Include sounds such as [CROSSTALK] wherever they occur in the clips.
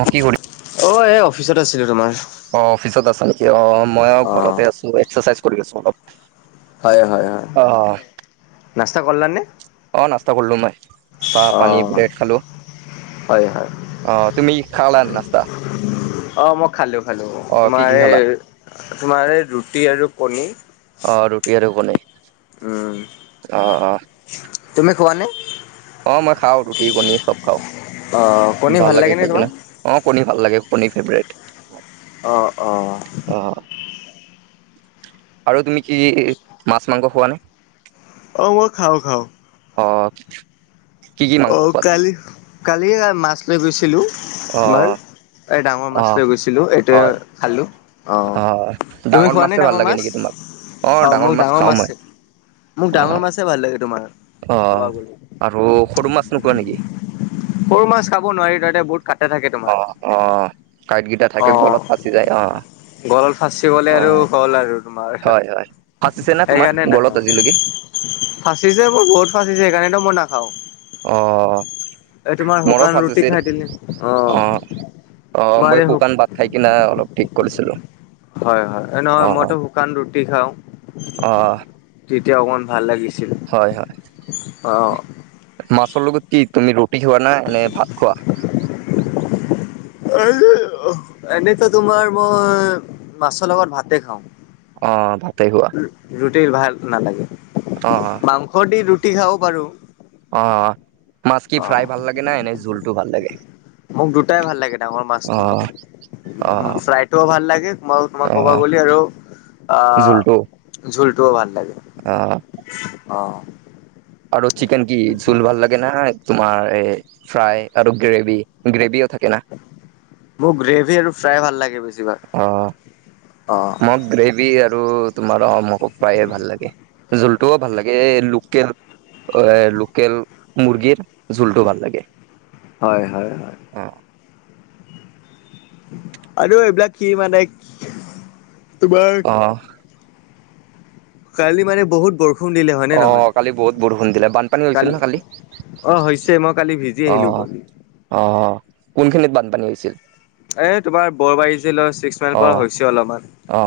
অ কি কৰি অ এই অফিচত আছিলো তোমাৰ। অ অফিচত আছা নেকি অ মই আৰু অ ঘৰতে আছো এক্সাৰচাইজ কৰি আছো অলপ। হয় হয় হয় অ নাস্তা কৰিলা নে অঁ নাস্তা কৰিলোঁ মই চাহ অ পানী ব্ৰেড খালোঁ হয় হয় অ তুমি খালা নাস্তা অ মই খালো খালো অ কি তোমাৰ কি এই খালা তোমাৰ ৰুটি আৰু কণী অ ৰুটি আৰু কণী উম অ অ তুমি খোৱা নে অ মই খাওঁ ৰুটি কণী চব খাও অ কণী ভাল লাগে নে খাই তোমাক? কিনে অ কণী ভাল লাগে কণীৰ ফেভেৰেট অ অ অ আৰু তুমি কি মাছ মাংস খোৱা নে অ মই খাওঁ খাওঁ অ কি কি অ মাংস খোৱা তুমি কালি কালি মাছ লৈ গৈছিলো অ তোমাৰ এই ডাঙৰ অ মাছ লৈ গৈছিলো এইটোৱে হয় খালো অঁ অ তুমি খোৱা মাছে নে ভাল ডাঙৰ লাগে মাছ নেকি তোমাক অ অঁ মোৰ ডাঙৰ খাওঁ মাছ মই মোক অ ডাঙৰ মাছে ভাল লাগে তোমাৰ আকৌ উম। সৰু মাছ নোখোৱা নেকি? সৰু মাছ খাব নোৱাৰি তাতে বহুত কাটা থাকে তোমাৰ অ কাঁইটকিটা থাকে গলত ফাচি যায় অ গলল ফাচি গলে আৰু অ' হ'ল আৰু তোমাৰ হয় হয়। ফাঁচিছে না তোমাৰ সেইকাৰণে গলত নাখাও আজিলৈকে? ফাঁচিছে মোৰ বহুত ফাচিছে সেইকাৰণেতো মই নাখাওঁ অ এই তোমাৰ মোৰো শুকান ৰুটি ফাঁচিছিল খাই দিলে অ আহ আহ তোমাৰ মই এই শুক শুকান ভাত খাই কিনা অলপ ঠিক কৰিছিলো হয় হয় নহয় অ' মইতো শুকান ৰুটি খাও অ' তেতিয়া অকমান ভাল লাগে হয় হয় মাছৰ লগত কি তুমি ৰুটি খোৱা নে ভাত খোৱা এনেতো তোমাৰ মই মাছৰ লগত ভাতে খাও অ ভাতে খোৱা ৰুটি ভাল নালাগে অ মাংস দি ৰুটি খাব পাৰো অ মাছ কি অ ফ্ৰাই ভাল লাগে নে এনে জোলটো ভাল লাগে? মোক দুটাই ভাল লাগে ডাঙৰ মাছটো অ' উম অ' ফ্ৰাইটোও ভাল লাগে মই তোমাক ক'বা অ' গ'লে আৰু আহ! জোলটো জোলটোও ভাল লাগে অ' অ আৰু চিকেন কি জোল ভাল লাগে না তোমাৰ এ ফ্ৰাই আৰু গ্ৰেভি গ্ৰেভিও থাকে। না মোক গ্ৰেভি আৰু ফ্ৰাই ভাল লাগে অ বেছিভাগ। অ মোক গ্ৰেভি আৰু তোমাৰ অ মোক ফ্ৰাই ভাল লাগে। জোলটোও ভাল লাগে এ লোকেল। অ লোকেল মুৰ্গীৰ জোলটো ভাল লাগে। হয় হয় হয় অঁ আৰু এইবিলাক কি মানে তোমাৰ অঁ কালি মানে বহুত বৰষুণ। দিলে হয়নে অ অ নহয়? কালি বহুত বৰষুণ দিলে বানপানী হৈছিল ন কালি? অ হৈছে মই কালি ভিজি আহিলোঁ গৈ। অ অ কোনখিনিত বানপানী হৈছিল? এ তোমাৰ বৰবাৰী জিলা ছিক্স মাইল অ পৰা হৈছে অলপমান। অ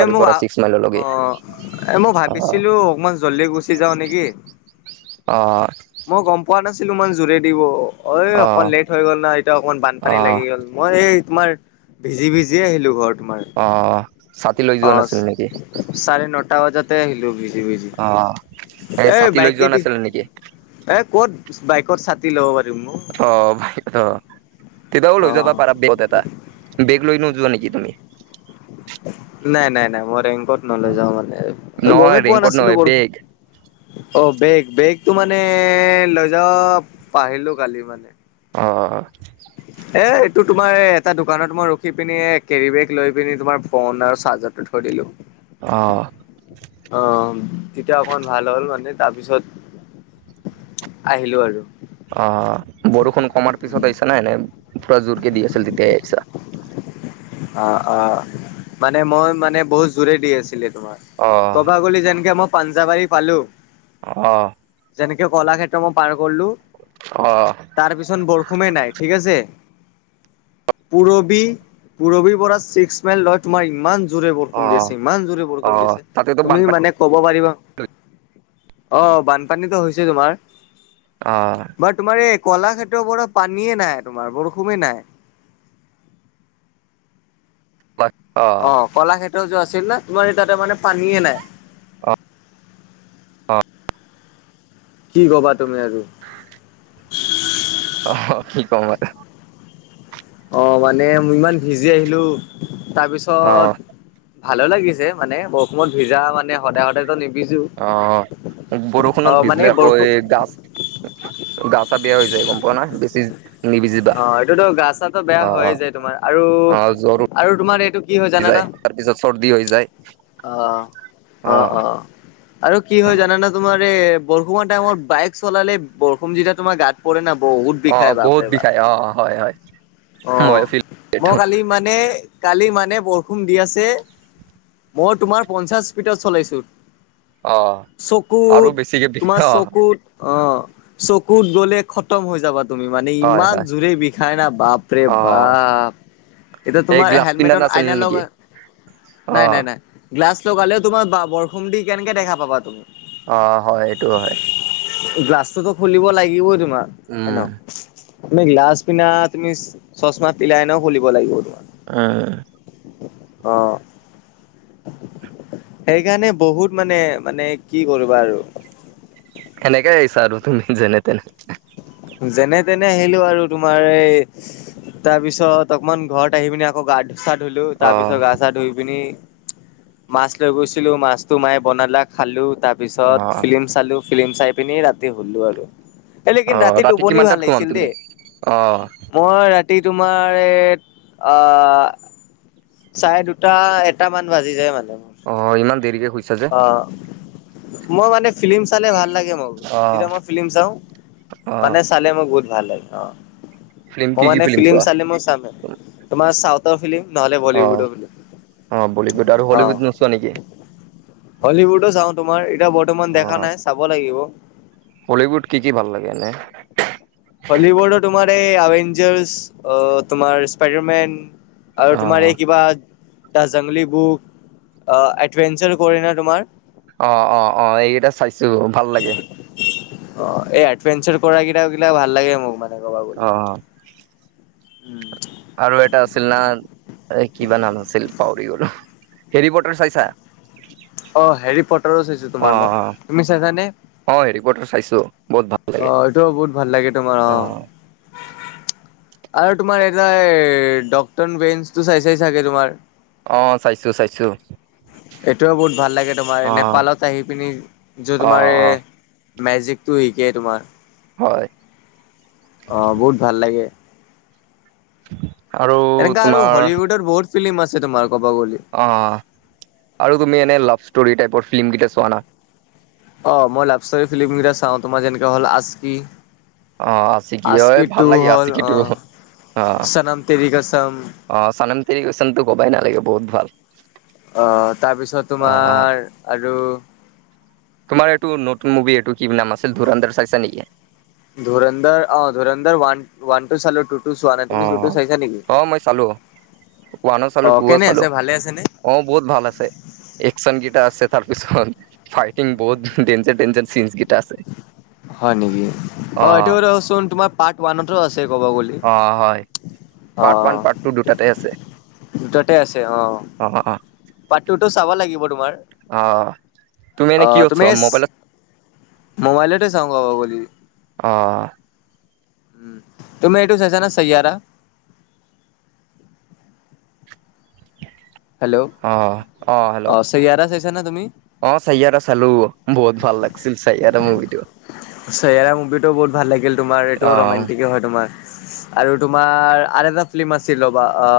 এ মোক পৰা ছিক্স মাইললৈকে অ এ মই অ ভাবিছিলোঁ অকমান জল্দি গুচি যাওঁ নেকি? অ অ মই গম পোৱা নাছিলোঁ ইমান জোৰে দিব ঐ অ অকন লেট হৈ গ'ল না এতিয়া অকমান অ বানপানী লাগি গ'ল। মই এই তোমাৰ ভিজি ভিজিয়ে আহিলোঁ ঘৰ তোমাৰ। অ অ ছাতি লৈ অ যোৱা নাছিল নেকি? চাৰে নটা বজাতে আহিলোঁ ভিজি ভিজি অ এ এই ছাতি লৈ যোৱা বাইকে দি। নাছিলা নেকি? এ ক'ত বাইকত ছাতি ল'ব পাৰিম ঔ। অ অ ভাগ্য কেতিয়াবা অ লৈ যাবা পাৰা বেগত এটা বেগ লৈ নোযোৱা নেকি তুমি? নাই নাই নাই মই ৰেংকত লৈ নাযাওঁ মানে নহয় গমেই পোৱা ৰেইনকোট নাছিলোঁ নহয় বৰষুণ। বেগ। অ বেগ বেগটো মানে লৈ যাব পাহৰিলোঁ কালি মানে। অ অ। এ এইটো তোমাৰ এটা দোকানত মই ৰখি পিনি কেৰিবেগ লৈ পিনি তোমাৰ ফোন আৰু চাৰ্জাৰটো থয় কৰিলোঁ। অ অ অহ তেতিয়া অকণ ভাল হ'ল মানে তাৰপিছত। আহিলোঁ আৰু। অ অহ বৰষুণ কমাৰ পিছত আহিছাঁ নে এনে পুৰা জোৰকে দি আছিল তেতিয়া আহিছাঁ। অ অ মানে মই মানে বহুত জোৰে দি আছিলে তোমাৰ। অ' প্ৰভাগলী যেনকে মই পাঞ্জাবাৰী পালোঁ। অ। যেনেকে কলাক্ষেত্ৰ মই পাৰ কৰিলোঁ। অহ অহ। তাৰপিছত বৰষুণেই নাই ঠিক আছে পুৰৱি। পুৰবি পৰা ছিক্স মাইল লয় তোমাৰ ইমান জোৰে বৰষুণ দি অ' আছে ইমান জোৰে বৰষুণ দি অ' আছে তাতেতো তুমি বানপানী মানে ক'ব পাৰিবা। অ অহ বানপানীতো হৈছে তোমাৰ। অ বাৰ তোমাৰ এই কলাক্ষেত্ৰৰ পৰা পানীয়ে নাই তোমাৰ বৰষুণে নাই। হয় অ অ। কলাক্ষেত্ৰৰ যোৱা আছিল ন তোমাৰ এতিয়া তা মানে পানীয়ে নাই। কি ক'বা তুমি আৰু অ কি কম আৰু অ মানে ইমান ভিজি আহিলোঁ অ' তাৰপিছত। ভালো লাগিছে মানে বৰষুণত ভিজা মানে সদায় সদায় ত নিভিজো। অ অ বৰষুণত মানে ভিজিলে আকৌ বৰষুণ এই গাছ, গা চা বেয়া হৈ যায় গম পোৱা নহয় বেছি। নিভিজিবা। অ এইটোতো গা চা বেয়া হয় য়ে অ' যায় তোমাৰ আৰু অ' জ্বৰো আৰু তোমাৰ এইটো, কি হয় জানানা যায় তাৰপিছত চৰ্দি হৈ যায়। অ অ অ আৰু কি হয় জানা নে। তোমাৰ এই বৰষুণ হোৱাৰ টাইমত বাইক চলালে বৰষুণ যেতিয়া তোমাৰ গাত, পৰে না বহুত অ', বিষায় বহুত বাপৰে বিষাই বাপ। অ হয় হয়। অ ময়ো ফিল মই এইটো কালি মানে। কালি মানে বৰষুণ দি আছে মই তোমাৰ পঞ্চাশ স্পীডত চলাইছোঁ। অ', আৰু চকুত বেছিকে বিষ তোমাৰ অ', চকুত। অ চকুত গলে খতম হৈ যাবা তুমি মানে হয়, ইমান হয় জোৰে বিষাই না বাপ বাপ ৰে অ', বাপ এতিয়া এই তোমাৰ গ্লাছ পিন্ধা হেলমেটত নাছিল আইন নেকি? লগা নাই অ', নাই নাই, গ্লাছ লগালেও তোমাৰ বৰষুণ দি কেনেকে দেখা পাবা তুমি। অ হয় এইটো হয়। গ্লাছটোতো খুলিব লাগিবই তোমাৰ উম, এনেও। তুমি গ্লালাচ পিন্ধা তুমি চচমা পিলাই এনও খুলিব লাগিব তোমাৰ। অ‌ অ, অ, সেইকাৰণে বহুত মানে মানে কি কৰিবা আৰু এনেকে বিচাৰো তুমি যেনে তেনে, যেনে তেনে আহিলো আৰু তোমাৰ এই, তাৰ পিছত অকমান ঘৰত আহি পিনি আকৌ গাধ চা ধুলো তাৰ পিছত অ', গা চা ধুই পিনি। মাছ লৈ গৈছিলো মাছটো মায়ে বনালা খালো তাৰ পিছত অ', ফিল্ম চালো। ফিল্ম চাই পিনি ৰাতি শুলোঁ আৰু এ লেকিন অ', ৰাতি টোপনি ভাল কিমানটাত ঘুমাম লাগিছিল তুমি? দেই। অ', মই ৰাতি তোমাৰ এই অ চাৰে দুটা এটা মান বাজি যায় মানে। মোৰ অ ইমান দেৰিকে শুইছা যে, অ মই মানে ফিল্ম চালে ভাল লাগে। ম যেতিয়া অ', মই ফিল্ম চাওঁ অ', মানে চালে মোৰ বহুত ভাল লাগে অ। ফিল্ম মই কি কি মানে ফিল্ম চোৱা? চালে মই চামে তোমাৰ চাউথৰ ফিল্ম নহ'লে। অ বলীউডৰ ফিল্ম অ বলীউড আৰু হলীউড অ'। নোচোৱা নেকি। হলিউডো চাঁও তোমাৰ এতিয়া বৰ্তমান দেখা নাই চাব লাগিব। হলিউড কি কি ভাল লাগে এনে। হলিউডো তোমাৰ এই এভেঞ্জাৰ অ তোমাৰ স্পাইডাৰমেন। আৰু তোমাৰ অ', এই কিবা দা জাংলী বুক এডভেঞ্চাৰ কৰে না তোমাৰ। অ অ অ এইকেইটা চাইছো ভাল লাগে। অ এই এডভেনচাৰ কৰা কিটা গিলাক ভাল লাগে মোক মানে কবা অ বুলি। উম আৰু এটা আছিল না এই কিবা নাম আছিল পাউৰি গলো হেৰি পটাৰ চাইছা? অ হেৰি পটাৰো চাইছো অ তোমাৰ মই তুমি চাইছানে? অ' হেৰিপটাৰ চাইছো বহুত ভাল অ লাগে এইটোও বহুত ভাল লাগে তোমাৰ অ [INAUDIBLE] আৰু তোমাৰ এটা এ ডক্টন বেঞ্চটো চাইছা এ চাগে তোমাৰ অ চাইছো চাইছো। এইটোৱে বহুত ভাল লাগে তোমাৰ অ নেপালত আহি পিনি য অ তোমাৰ এ অ মেজিকটো শিকেই তোমাৰ। হয় অ বহুত ভাল লাগে। আৰু এনেকা আৰু তোমাৰ হলিউডৰ বহুত ফিল্ম আছে তোমাৰ ক'বা গ'লে। অ আৰু তুমি এনে লাভ ষ্টৰী টাইপৰ ফিল্ম কেইটা চোৱা না। অ মই লাভষ্টৰী ষ্ফিল্ম কেইটা চাওঁ তোমাৰ যেনেকে হ'ল আচকি। অ আচিকি হয় আচকি ভাল টু লাগে হল অ, আচিকিটো অ চানাম তেৰি কাছাম। অ চানাম তেৰি কাচামতো কবাই নালাগে বহুত ভাল। অ তাৰপিছত অ তোমাৰ আৰু তোমাৰ এইটো নতুন মুভি এইটো কি নাম আছিল ধোৰান্দৰ চাইছা নেকি? ধোৰন্দৰ অ ধোৰন্দৰ ৱান ৱানটো চালোঁ টু টো চোৱা নাই অ তুমি টু টো চাইছা নেকি? অ মই চালো ওৱানো চালো অ টুও কেনে চালো আছে ভালে আছে নে? অ বহুত ভাল আছে। একচন গিটা আছে তাৰপিছত ফাইটিং বহুত ডেনজাৰ ডেনজাৰ চিন কেইটা আছে। হয় নেকি অ এইটো [UNINTELLIGIBLE] চোন তোমাৰ পাৰ্ট ওৱানতো আছে ক'ব গ'লে। অ হয় অ পাৰ্ট ওৱান পাৰ্ট টু দুটাতে আছে। দুটাতে আছে অ, পাৰ্ট টু তো চাব লাগিব তোমাৰ। অ তুমি এনে অ কি কৰিছা তুমি মোবাইলত মবাইলতে [UNINTELLIGIBLE] অঁ। উম তুমি এইটো চাইছা নে সাইয়াৰা? হেল্ল' অ অ হেল্ল' অঁ সাইয়াৰা চাইছা নে তুমি? অ সাইয়াৰা চালো, বহুত ভাল লাগিছিল সাইয়াৰা মুভি টো। সাইয়াৰা মুভিটো বহুত ভাল লাগিল তোমাৰ অ এইটোও ৰোমণ্টিকে হয় তোমাৰ। আৰু তোমাৰ আৰু এটা ফিল্ম আছিল ৰ'বা অ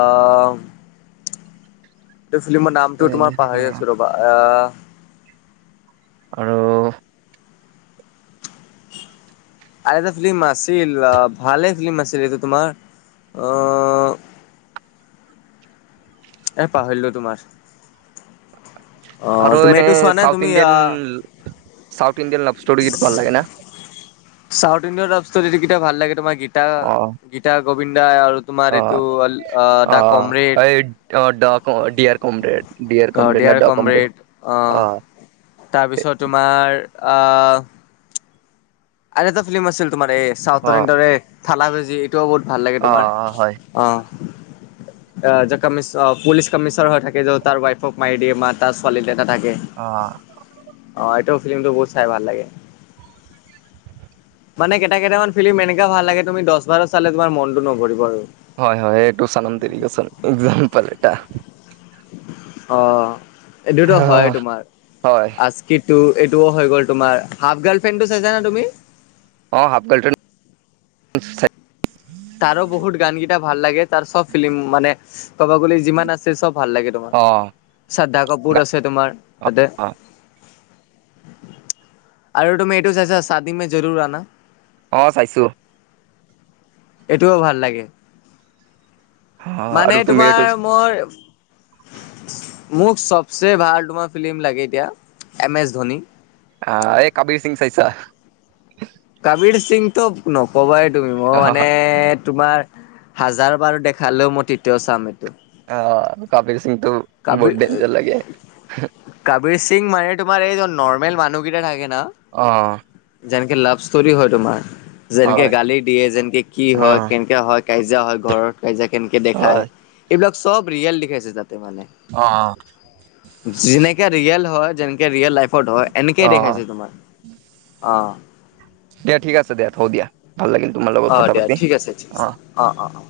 এইটো ফিল্মৰ নামটো তোমাৰ পাহৰি আছো ৰ'বা আহ আৰু আৰু এটা ফিল্ম আছিল আ ভালে ফিল্ম আছিল এইটো তোমাৰ অ এ পাহৰিলো তোমাৰ, অ আৰু তুমি এনে এইটো চোৱা নাই চাউথ তুমি ইণ্ডিয়ান আহ চাউথ ইণ্ডিয়ান লভষ্টৰিগিটা ভাল লাগে না? চাউথ ইণ্ডিয়াৰ লভষ্টৰী কেইটা ভাল লাগে তোমাৰ গীতা অ গীতা গোবিন্দা আৰু তোমাৰ অ এইটো আ অ দা কমৰেড এই ড ডিয়াৰ কমৰেড ডিয়াৰ অ কমৰেড ন ড দেয়াৰ কমৰেড অ তাৰপিছত তোমাৰ আহ আৰু এটা ফিল্ম আছিল তোমাৰ এই চাউথ অ [UNINTELLIGIBLE] থালা ভেজি এইটোও বহুত ভাল লাগে অ তোমাৰ। হয় অঁ। [INAUDIBLE] কি পুলিচ কমিশনাৰ হৈ থাকে য তাৰ ৱাইফক মাৰি দিয়ে বা তাৰ ছোৱালীকেইটা থাকে। অঁ। অঁ, এইটোও ফিল্মতটো বহুত চাই ভাল লাগে। মানে কেইটা কেইটামান ফিল্ম এনেকা ভাল লাগে তুমি দছ বাৰ চালে তোমাৰ মনটো নভৰিব আৰু। হয়, হয় এইটো চানাম তেৰি কছম এক্সাম্পল এটা। অঁ, এইটোতো হয় আহ, তোমাৰ। হয় আজ- কিটো এইটোও হৈ গ'ল তোমাৰ। হাফ গাৰ্ল ফ্ৰেণ্ডটো চাইছা না তুমি? অঁ, হাফ গাৰ্লফ্ৰেণ্ড [UNINTELLIGIBLE] তাৰো বহুত গানকেইটা ভাল লাগে, তাৰ চব ফিল্ম মানে ক'ব গ'লে যিমান আছে চব ভাল লাগে। অ শ্ৰাদ্ধা কাপোৰ গা- আছে তোমাৰ তাতে। অ আৰু তুমি এইটো চাইছা শাদী মে জৰুৰ আনা? অঁ, চাইছোঁ। এইটোও ভাল লাগে। অ মানে আৰু তুমি তোমাৰ এইটো মই- মোক চবচে ভাল তোমাৰ ফিল্ম লাগে এতিয়া এম এছ ধনী। আ এই কবীৰ সিং চাইছা? কাবিৰ সিং তো নকবাই তুমি। মই অ মানে- তোমাৰ হাজাৰ বাৰ দেখালেও মই তেতিয়াও চাম এইটো। আ কাবিৰ সিংটো- বহুত কাবিৰ - ডেঞ্জাৰ লাগে কাবিৰ সিং মানে তোমাৰ এইজন নৰ্মেল মানুহকেইটা থাকে ন! অঁ। যেনেকে লাভ ষ্টৰি হয় তোমাৰ, যেনেকে হয় গালি দিয়ে যেনকে কি অ হয়, কেনেকে হয়, - কাজিয়া হয়, ঘৰত কাজিয়া কেনেকে দেখাই, হয় এইবিলাক চব ৰিয়েল দেখাইছে তাতে মানে। অঁ, অঁ। যেনেকে ৰিয়েল হয়, যেনেকে ৰিয়েল লাইফত হয়, এনেকেই অ দেখাইছে তোমাৰ অঁ। দিয়া ঠিক আছে দিয়া, থওঁ দিয়া ভাল লাগিল তোমাৰ লগত কথা পাতি, অঁ। অঁ, অঁ, অঁ।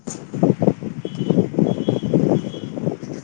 [UNINTELLIGIBLE]